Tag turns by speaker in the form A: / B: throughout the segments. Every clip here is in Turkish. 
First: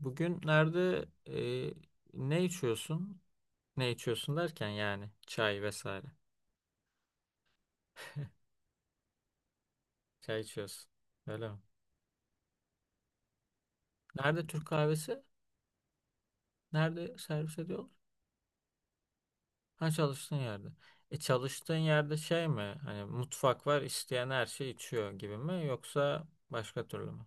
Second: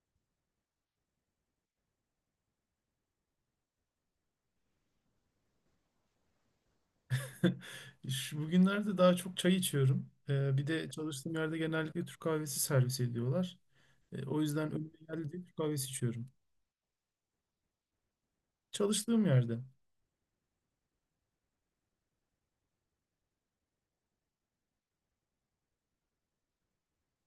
A: Bugün nerede e, ne içiyorsun? Ne içiyorsun derken yani çay vesaire.
B: Şu bugünlerde daha çok çay içiyorum.
A: Çay
B: Bir
A: içiyorsun.
B: de çalıştığım
A: Öyle mi?
B: yerde genellikle Türk kahvesi servis ediyorlar. O
A: Nerede Türk
B: yüzden önüme
A: kahvesi?
B: geldi, Türk kahvesi içiyorum.
A: Nerede servis ediyorlar?
B: Çalıştığım yerde.
A: Ha çalıştığın yerde. E çalıştığın yerde şey mi? Hani mutfak var isteyen her şeyi içiyor gibi mi? Yoksa başka türlü mü?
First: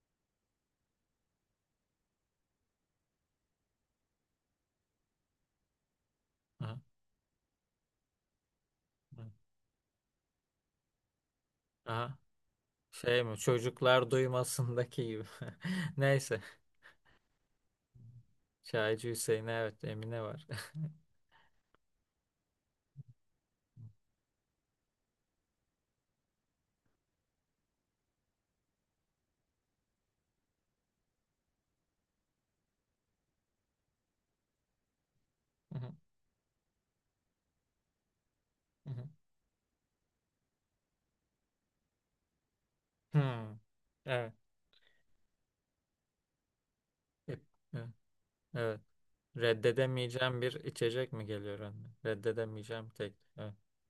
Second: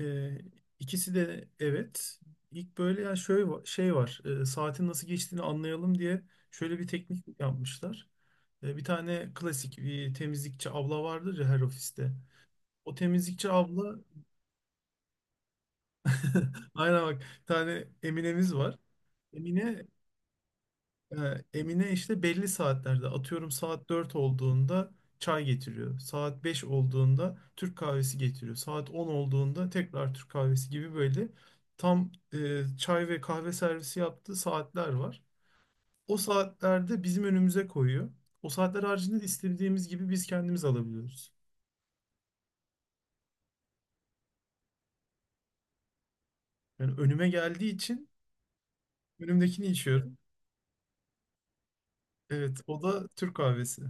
B: Ee, ikisi de, evet. İlk böyle, ya şöyle şey var. Saatin nasıl geçtiğini anlayalım diye
A: Aha.
B: şöyle bir teknik yapmışlar. Bir tane
A: Evet.
B: klasik bir temizlikçi abla vardır ya her ofiste.
A: Aha.
B: O
A: Şey mi?
B: temizlikçi abla
A: Çocuklar duymasındaki gibi. Neyse.
B: aynen bak, bir tane Emine'miz var.
A: Çaycı Hüseyin evet
B: Emine
A: Emine var.
B: Emine işte belli saatlerde, atıyorum saat 4 olduğunda çay getiriyor. Saat 5 olduğunda Türk kahvesi getiriyor. Saat 10 olduğunda tekrar Türk kahvesi gibi, böyle tam çay ve kahve servisi yaptığı saatler var. O saatlerde bizim önümüze koyuyor. O saatler haricinde de istediğimiz gibi biz kendimiz alabiliyoruz.
A: Hmm. Evet.
B: Yani önüme
A: E, e,
B: geldiği için
A: Evet.
B: önümdekini içiyorum.
A: Reddedemeyeceğim bir içecek mi geliyor önüne?
B: Evet, o
A: Reddedemeyeceğim
B: da
A: tek.
B: Türk
A: Evet.
B: kahvesi.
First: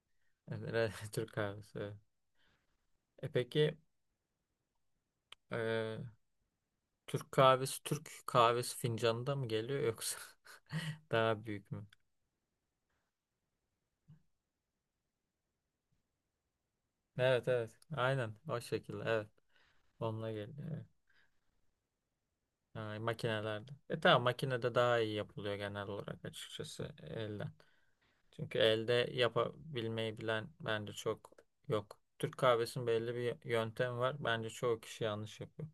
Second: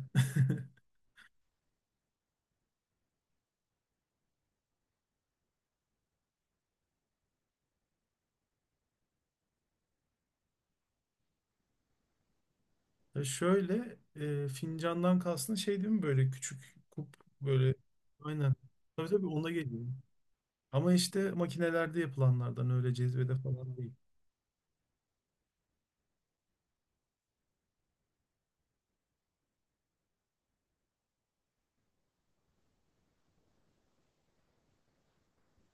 A: Evet, Türk kahvesi. Evet. E peki e, Türk kahvesi fincanında mı geliyor yoksa daha büyük mü?
B: Ya şöyle, fincandan kastın şey değil mi, böyle küçük kup,
A: Evet, evet.
B: böyle,
A: Aynen
B: aynen.
A: o şekilde,
B: Tabii
A: evet.
B: tabii ona geliyor.
A: Onunla geliyor. Evet.
B: Ama işte makinelerde yapılanlardan, öyle
A: Ha,
B: cezvede
A: makinelerde.
B: falan değil.
A: E tamam, makinede daha iyi yapılıyor genel olarak, açıkçası elden. Çünkü elde yapabilmeyi bilen bence çok yok. Türk kahvesinin belli bir yöntemi var. Bence çoğu kişi yanlış yapıyor.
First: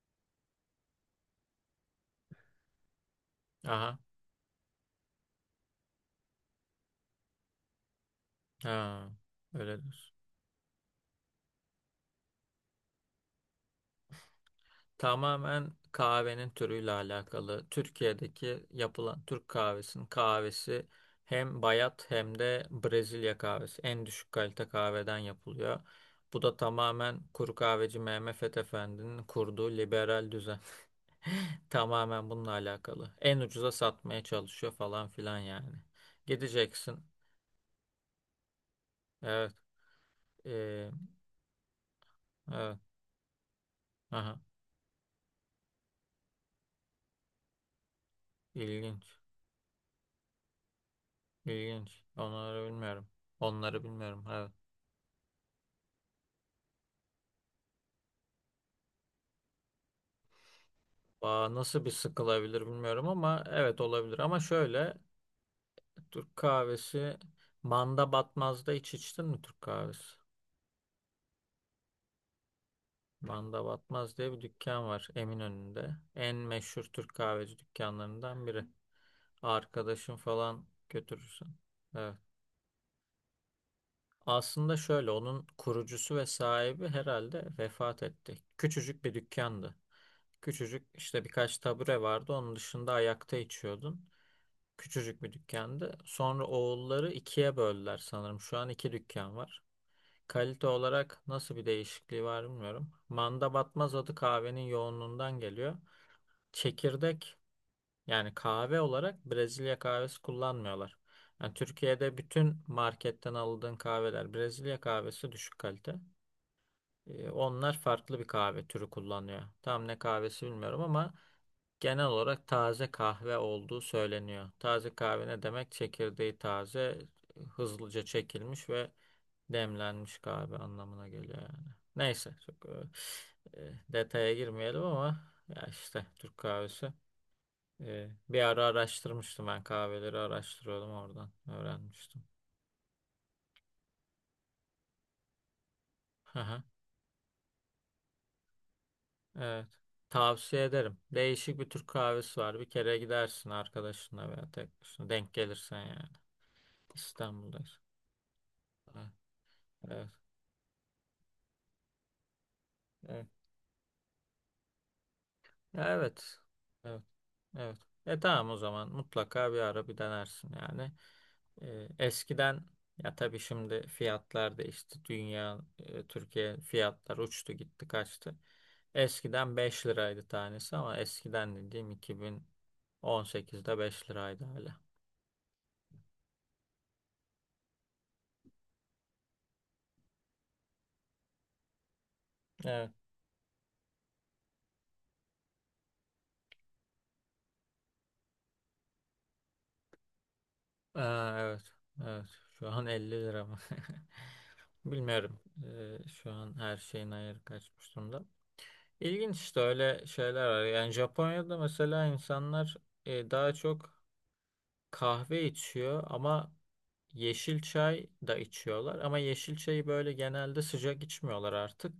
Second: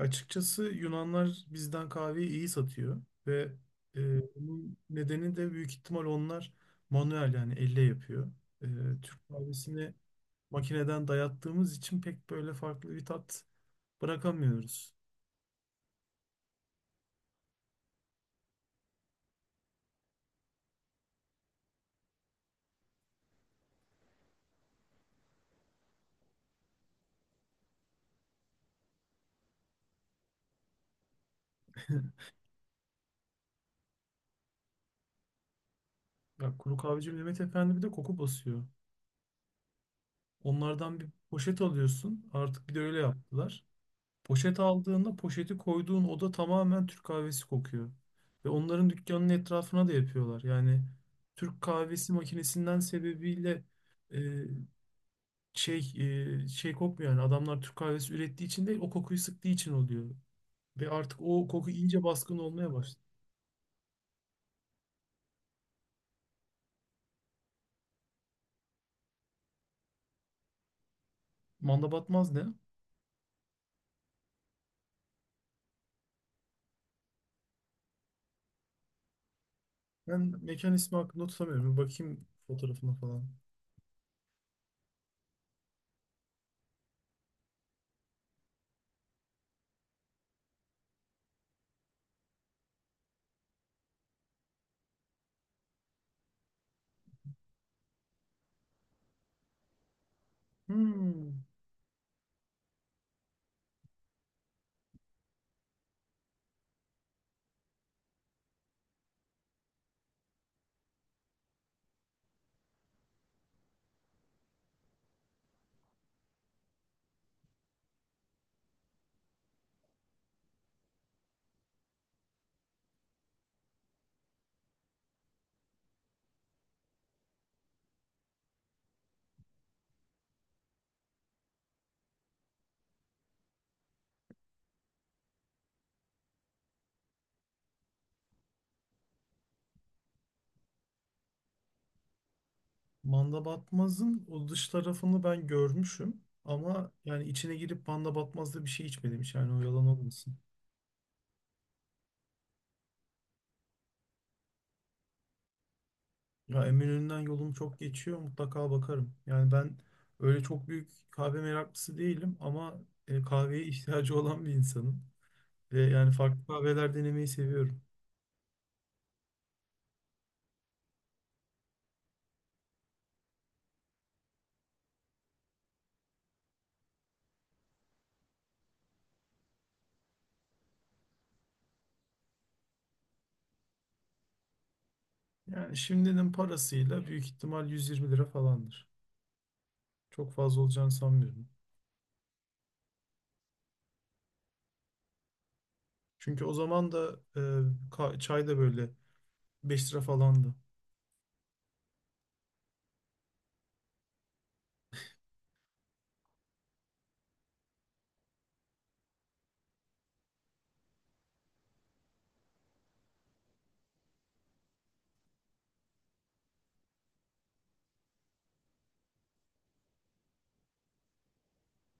B: Açıkçası Yunanlar bizden kahveyi iyi satıyor ve
A: Aha.
B: bunun nedeni de büyük ihtimal onlar manuel, yani elle yapıyor. E,
A: Ha,
B: Türk kahvesini
A: öyledir.
B: makineden dayattığımız için pek böyle farklı bir tat bırakamıyoruz.
A: Tamamen kahvenin türüyle alakalı. Türkiye'deki yapılan Türk kahvesinin kahvesi hem bayat hem de Brezilya kahvesi. En düşük kalite kahveden yapılıyor. Bu da tamamen kuru kahveci Mehmet Fethi Efendi'nin kurduğu liberal düzen. Tamamen bununla alakalı. En ucuza satmaya çalışıyor falan filan yani.
B: Bak, kuru
A: Gideceksin.
B: kahveci Mehmet Efendi bir de koku basıyor.
A: Evet. Ee,
B: Onlardan bir poşet alıyorsun. Artık bir
A: evet.
B: de öyle yaptılar.
A: Aha,
B: Poşet aldığında poşeti koyduğun oda tamamen Türk kahvesi kokuyor. Ve onların
A: ilginç.
B: dükkanının etrafına da yapıyorlar. Yani Türk
A: İlginç.
B: kahvesi
A: Onları
B: makinesinden
A: bilmiyorum.
B: sebebiyle
A: Onları
B: e,
A: bilmiyorum. Evet.
B: şey şey kokmuyor yani. Adamlar Türk kahvesi ürettiği için değil, o kokuyu sıktığı için oluyor. Ve artık o koku
A: Nasıl bir
B: iyice baskın
A: sıkılabilir
B: olmaya başladı.
A: bilmiyorum ama evet olabilir. Ama şöyle, Türk kahvesi Manda Batmaz'da hiç içtin mi Türk kahvesi?
B: Manda batmaz ne?
A: Manda Batmaz diye bir dükkan var Eminönü'nde. En meşhur Türk kahveci dükkanlarından biri. Arkadaşın
B: Ben
A: falan
B: mekan ismi hakkında
A: götürürsün.
B: tutamıyorum. Bir
A: Evet.
B: bakayım fotoğrafına falan.
A: Aslında şöyle, onun kurucusu ve sahibi herhalde vefat etti. Küçücük bir dükkandı. Küçücük, işte birkaç tabure vardı. Onun dışında ayakta içiyordun. Küçücük bir dükkandı. Sonra oğulları ikiye böldüler sanırım. Şu an iki dükkan var. Kalite olarak
B: Hmm.
A: nasıl bir değişikliği var bilmiyorum. Manda batmaz adı kahvenin yoğunluğundan geliyor. Çekirdek, yani kahve olarak Brezilya kahvesi kullanmıyorlar. Yani Türkiye'de bütün marketten aldığın kahveler Brezilya kahvesi, düşük kalite. Onlar farklı bir kahve türü kullanıyor. Tam ne kahvesi bilmiyorum ama genel olarak taze kahve olduğu söyleniyor. Taze kahve ne demek? Çekirdeği taze, hızlıca çekilmiş ve demlenmiş kahve anlamına geliyor yani. Neyse, çok detaya girmeyelim ama ya işte Türk kahvesi. Bir ara araştırmıştım, ben kahveleri araştırıyordum, oradan öğrenmiştim.
B: Manda Batmaz'ın o dış tarafını ben görmüşüm.
A: Aha,
B: Ama yani içine girip Manda Batmaz'da bir şey içmedim hiç. Yani o
A: evet.
B: yalan olmasın.
A: Tavsiye ederim. Değişik bir Türk kahvesi var. Bir kere gidersin arkadaşınla veya tek başına, denk gelirsen yani.
B: Ya Eminönü'nden yolum
A: İstanbul'dayız.
B: çok geçiyor. Mutlaka
A: Evet.
B: bakarım. Yani ben
A: Evet.
B: öyle çok büyük kahve meraklısı değilim. Ama
A: Evet.
B: kahveye ihtiyacı olan bir insanım. Ve
A: Ya,
B: yani
A: evet.
B: farklı kahveler
A: Evet.
B: denemeyi
A: Evet.
B: seviyorum.
A: E tamam, o zaman mutlaka bir ara bir denersin yani. Eskiden, ya tabii şimdi fiyatlar değişti. Türkiye fiyatlar uçtu gitti kaçtı. Eskiden 5 liraydı tanesi, ama eskiden dediğim 2018'de 5 liraydı hala.
B: Yani şimdinin parasıyla büyük ihtimal 120 lira falandır. Çok fazla olacağını sanmıyorum.
A: Evet.
B: Çünkü o zaman da çay da böyle 5 lira falandı.
A: Aa, evet. Evet. Şu an 50 lira mı? Bilmiyorum. Şu an her şeyin ayarı kaçmış durumda. İlginç, işte öyle şeyler var. Yani Japonya'da mesela insanlar daha çok kahve içiyor ama yeşil çay da içiyorlar. Ama yeşil çayı böyle genelde sıcak içmiyorlar artık.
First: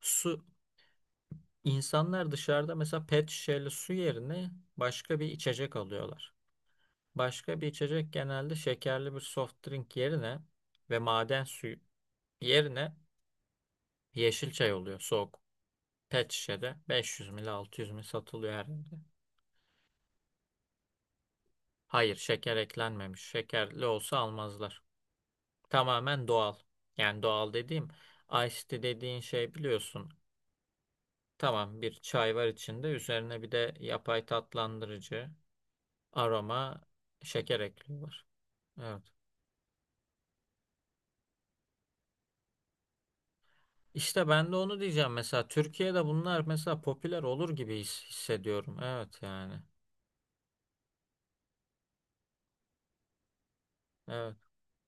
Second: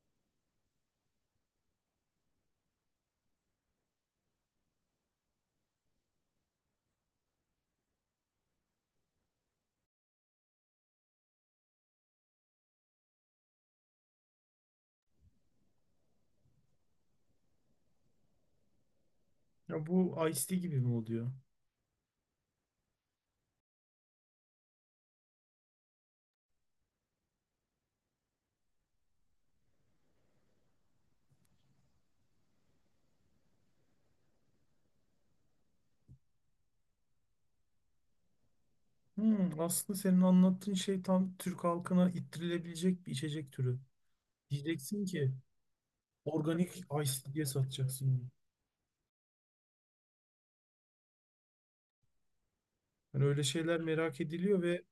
A: Su, insanlar dışarıda mesela pet şişeli su yerine başka bir içecek alıyorlar. Başka bir içecek genelde şekerli bir soft drink yerine ve maden suyu yerine yeşil çay oluyor, soğuk. Pet şişede 500 ml 600 ml satılıyor her yerde.
B: Ya bu Ice-T gibi mi oluyor?
A: Hayır, şeker eklenmemiş. Şekerli olsa almazlar. Tamamen doğal. Yani doğal dediğim, iced tea dediğin şey biliyorsun. Tamam, bir çay var, içinde üzerine bir de yapay tatlandırıcı, aroma, şeker ekliyorlar. Evet.
B: Hmm, aslında senin anlattığın şey tam Türk halkına ittirilebilecek bir içecek türü.
A: İşte ben de onu
B: Diyeceksin
A: diyeceğim,
B: ki
A: mesela Türkiye'de bunlar
B: organik
A: mesela popüler
B: Ice-T diye
A: olur gibi
B: satacaksın bunu.
A: hissediyorum. Evet yani.
B: Hani öyle şeyler merak
A: Evet,
B: ediliyor ve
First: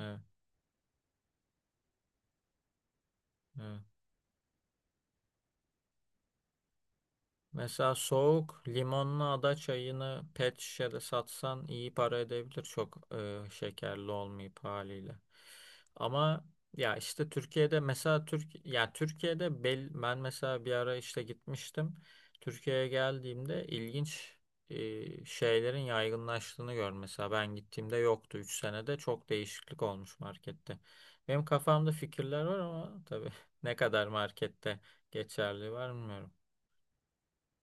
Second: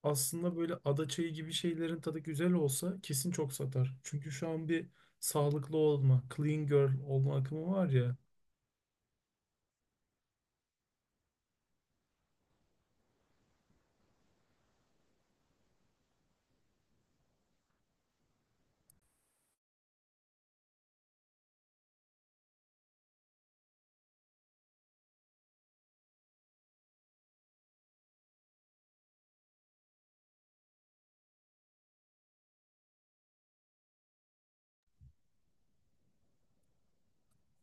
A: evet,
B: aslında böyle ada çayı gibi şeylerin tadı güzel olsa kesin çok
A: evet.
B: satar. Çünkü şu an bir sağlıklı olma, clean girl olma akımı var
A: Mesela
B: ya.
A: soğuk limonlu ada çayını pet şişede satsan iyi para edebilir, çok şekerli olmayıp haliyle. Ama ya işte Türkiye'de mesela Türkiye'de ben mesela bir ara işte gitmiştim. Türkiye'ye geldiğimde ilginç şeylerin yaygınlaştığını gör. Mesela ben gittiğimde yoktu, 3 senede çok değişiklik olmuş markette. Benim kafamda fikirler var ama tabii ne kadar markette geçerli var bilmiyorum.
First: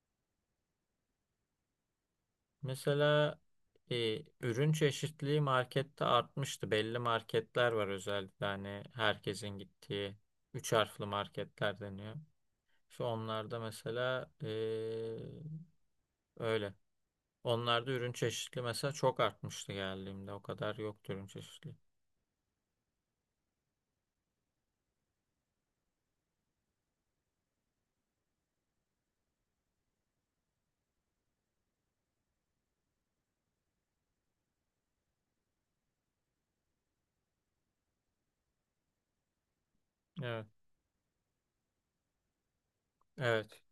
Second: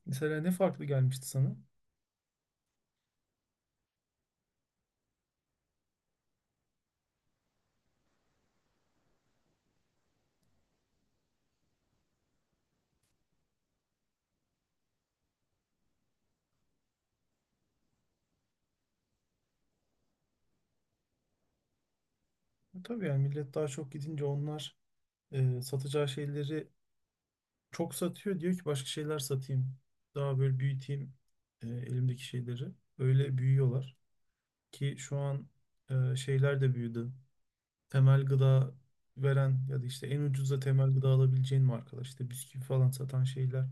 B: Mesela ne farklı gelmişti sana?
A: Mesela ürün çeşitliliği markette artmıştı. Belli marketler var, özellikle hani herkesin gittiği üç harfli marketler deniyor. İşte onlarda mesela öyle. Onlarda ürün çeşitliliği mesela çok artmıştı geldiğimde. O kadar yoktu ürün çeşitliliği.
B: E, tabii yani millet daha çok gidince onlar satacağı şeyleri çok satıyor. Diyor ki başka şeyler satayım. Daha böyle büyüteyim elimdeki şeyleri. Öyle büyüyorlar ki şu an şeyler de büyüdü. Temel gıda veren ya da işte en
A: Evet.
B: ucuza temel gıda alabileceğin markalar, işte bisküvi falan satan
A: Evet.
B: şeyler.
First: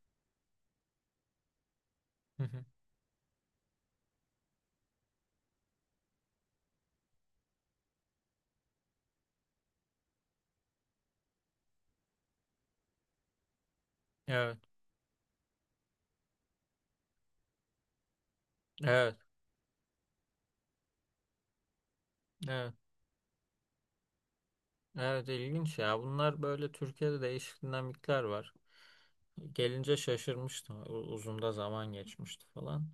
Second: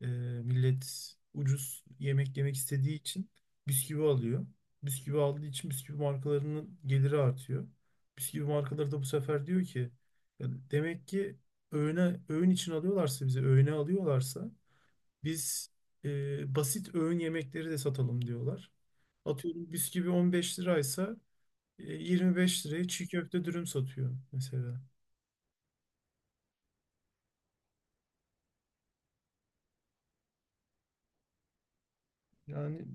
B: E, Millet ucuz yemek
A: Hı
B: yemek
A: hı.
B: istediği için bisküvi alıyor. Bisküvi aldığı için bisküvi markalarının geliri artıyor. Bisküvi markaları da bu sefer diyor ki, "Ya demek ki öğün için alıyorlarsa, bizi öğüne alıyorlarsa
A: Evet.
B: biz basit öğün yemekleri de satalım," diyorlar.
A: Evet.
B: Atıyorum bisküvi 15 liraysa 25
A: Evet.
B: liraya çiğ köfte dürüm satıyor mesela.
A: Evet ilginç ya. Bunlar böyle, Türkiye'de değişik dinamikler var. Gelince şaşırmıştı. Uzun da zaman geçmişti
B: Yani
A: falan.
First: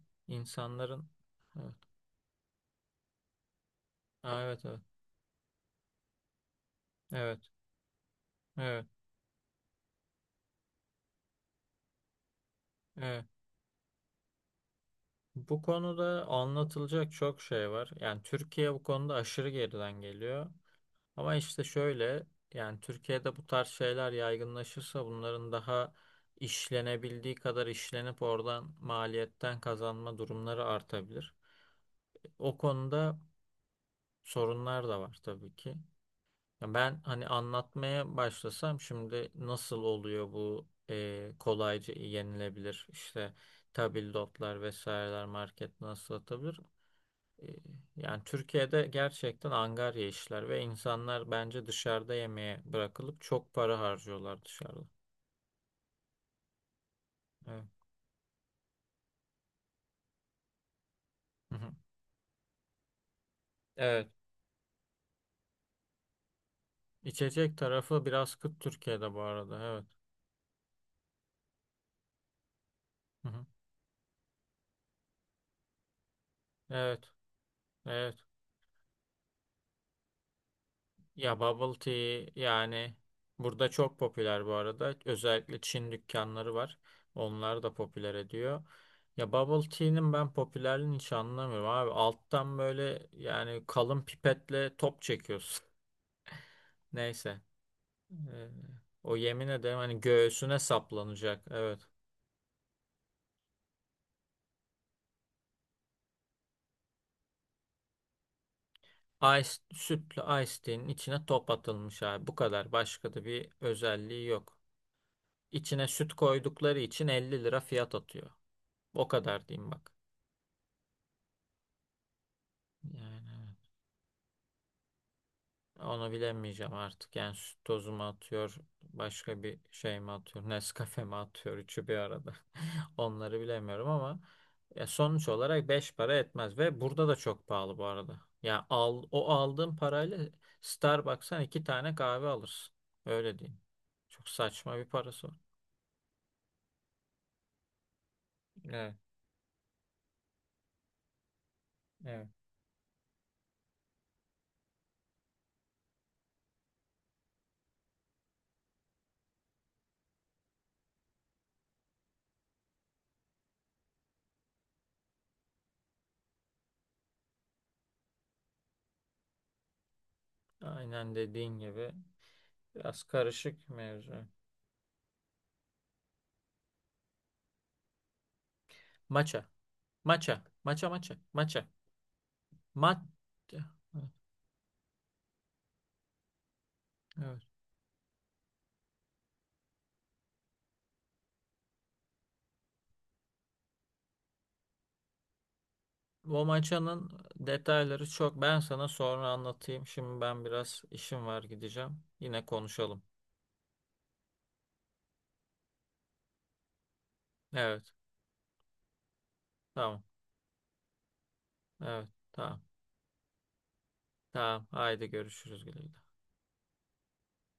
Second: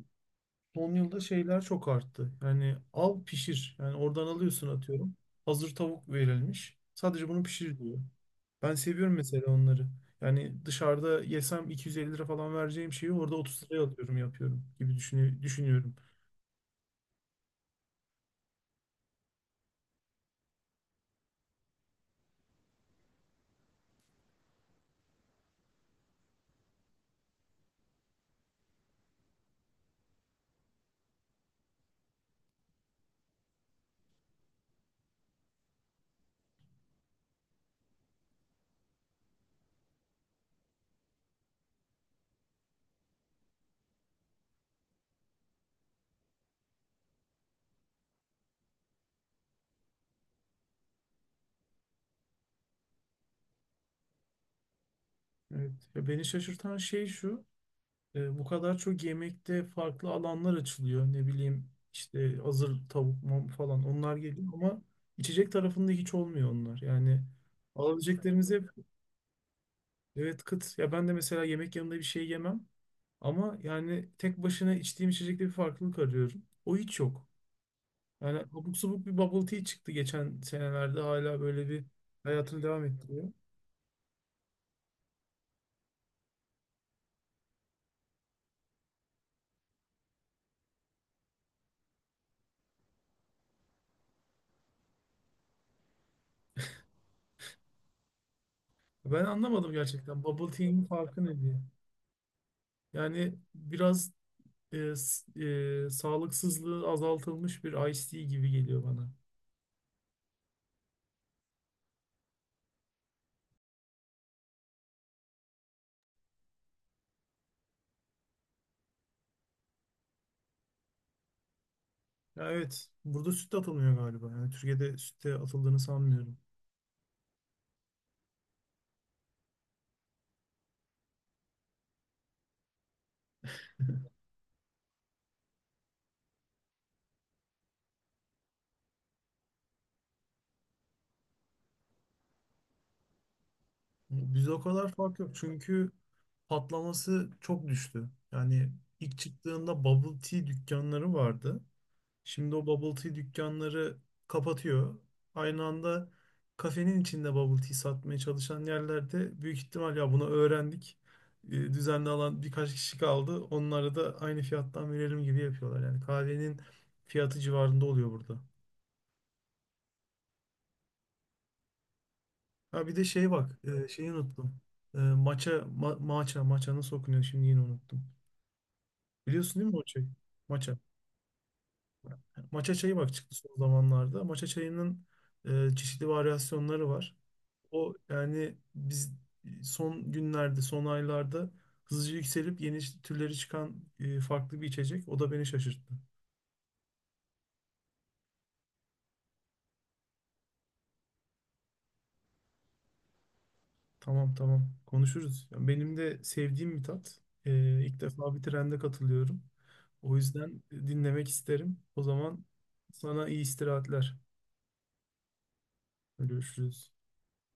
B: son
A: İnsanların.
B: yılda şeyler
A: Evet.
B: çok arttı. Yani al pişir. Yani oradan
A: Aa, evet,
B: alıyorsun,
A: evet.
B: atıyorum. Hazır tavuk verilmiş. Sadece
A: Evet.
B: bunu pişir diyor. Ben
A: Evet.
B: seviyorum mesela onları. Yani dışarıda yesem 250 lira falan vereceğim şeyi
A: Evet.
B: orada 30 liraya alıyorum yapıyorum gibi
A: Bu
B: düşünüyorum.
A: konuda anlatılacak çok şey var. Yani Türkiye bu konuda aşırı geriden geliyor. Ama işte şöyle, yani Türkiye'de bu tarz şeyler yaygınlaşırsa bunların daha işlenebildiği kadar işlenip oradan maliyetten kazanma durumları artabilir. O konuda sorunlar da var tabii ki. Ya ben hani anlatmaya başlasam şimdi nasıl oluyor bu kolayca yenilebilir işte tabldotlar vesaireler market nasıl atabilir? E, yani Türkiye'de gerçekten angarya işler ve insanlar bence dışarıda yemeğe bırakılıp çok para harcıyorlar dışarıda.
B: Evet. Ya beni şaşırtan şey şu.
A: Evet.
B: Bu kadar çok yemekte farklı alanlar açılıyor. Ne
A: Hı
B: bileyim
A: hı.
B: işte hazır tavuk mam falan
A: Evet.
B: onlar geliyor ama içecek tarafında hiç olmuyor onlar. Yani
A: İçecek tarafı biraz
B: alabileceklerimiz
A: kıt
B: hep,
A: Türkiye'de bu arada. Evet.
B: evet, kıt. Ya ben de mesela yemek yanında bir şey yemem
A: Hı hı.
B: ama yani tek başına içtiğim içecekte bir farklılık arıyorum. O hiç
A: Evet.
B: yok.
A: Evet.
B: Yani abuk subuk bir bubble tea çıktı geçen senelerde, hala
A: Ya
B: böyle
A: bubble
B: bir
A: tea
B: hayatını devam
A: yani
B: ettiriyor.
A: burada çok popüler bu arada. Özellikle Çin dükkanları var. Onlar da popüler ediyor. Ya bubble tea'nin ben popülerliğini hiç anlamıyorum abi. Alttan böyle yani kalın pipetle top çekiyorsun. Neyse. Ee, o
B: Ben
A: yemin
B: anlamadım
A: ederim hani
B: gerçekten bubble
A: göğsüne
B: tea'nin farkı ne
A: saplanacak.
B: diye.
A: Evet.
B: Yani biraz e, s- sağlıksızlığı azaltılmış bir iced tea gibi geliyor bana.
A: Sütlü ice tea'nin içine top atılmış abi. Bu kadar. Başka da bir özelliği yok. İçine süt koydukları için 50 lira fiyat atıyor. O kadar diyeyim bak.
B: Ya evet, burada süt
A: Yani
B: de atılmıyor galiba. Yani Türkiye'de sütte atıldığını
A: evet. Onu
B: sanmıyorum.
A: bilemeyeceğim artık. Yani süt tozu mu atıyor, başka bir şey mi atıyor, Nescafe mi atıyor, üçü bir arada. Onları bilemiyorum ama ya sonuç olarak 5 para etmez ve burada da çok pahalı bu arada. Ya al, o aldığın parayla Starbucks'tan iki tane kahve alırsın. Öyle diyeyim. Çok
B: Bizde o
A: saçma bir
B: kadar fark
A: parası
B: yok
A: var.
B: çünkü patlaması çok düştü. Yani
A: Evet,
B: ilk çıktığında bubble tea dükkanları vardı.
A: evet.
B: Şimdi o bubble tea dükkanları kapatıyor. Aynı anda kafenin içinde bubble tea satmaya çalışan yerlerde büyük ihtimal ya bunu öğrendik. Düzenli alan birkaç kişi kaldı. Onlara da aynı fiyattan verelim gibi yapıyorlar. Yani kahvenin fiyatı civarında oluyor burada.
A: Aynen dediğin gibi,
B: Ha bir
A: biraz
B: de şey bak,
A: karışık
B: şeyi
A: mevzu.
B: unuttum. Maça, maça nasıl okunuyor şimdi, yine unuttum.
A: Maça,
B: Biliyorsun değil mi o çayı?
A: maça,
B: Maça.
A: maça, maça, maça,
B: Maça çayı
A: maça.
B: bak çıktı son zamanlarda. Maça çayının çeşitli varyasyonları var.
A: Evet.
B: O yani biz son günlerde, son aylarda hızlıca yükselip yeni türleri çıkan farklı bir içecek. O da beni şaşırttı.
A: Bu maçanın detayları çok. Ben sana sonra anlatayım. Şimdi ben biraz işim var, gideceğim. Yine konuşalım.
B: Tamam tamam, konuşuruz. Yani benim de sevdiğim bir tat. E,
A: Evet.
B: ilk defa bir trende katılıyorum.
A: Tamam.
B: O yüzden dinlemek isterim. O
A: Evet.
B: zaman
A: Tamam.
B: sana iyi istirahatler.
A: Tamam. Haydi görüşürüz, güle güle.
B: Görüşürüz.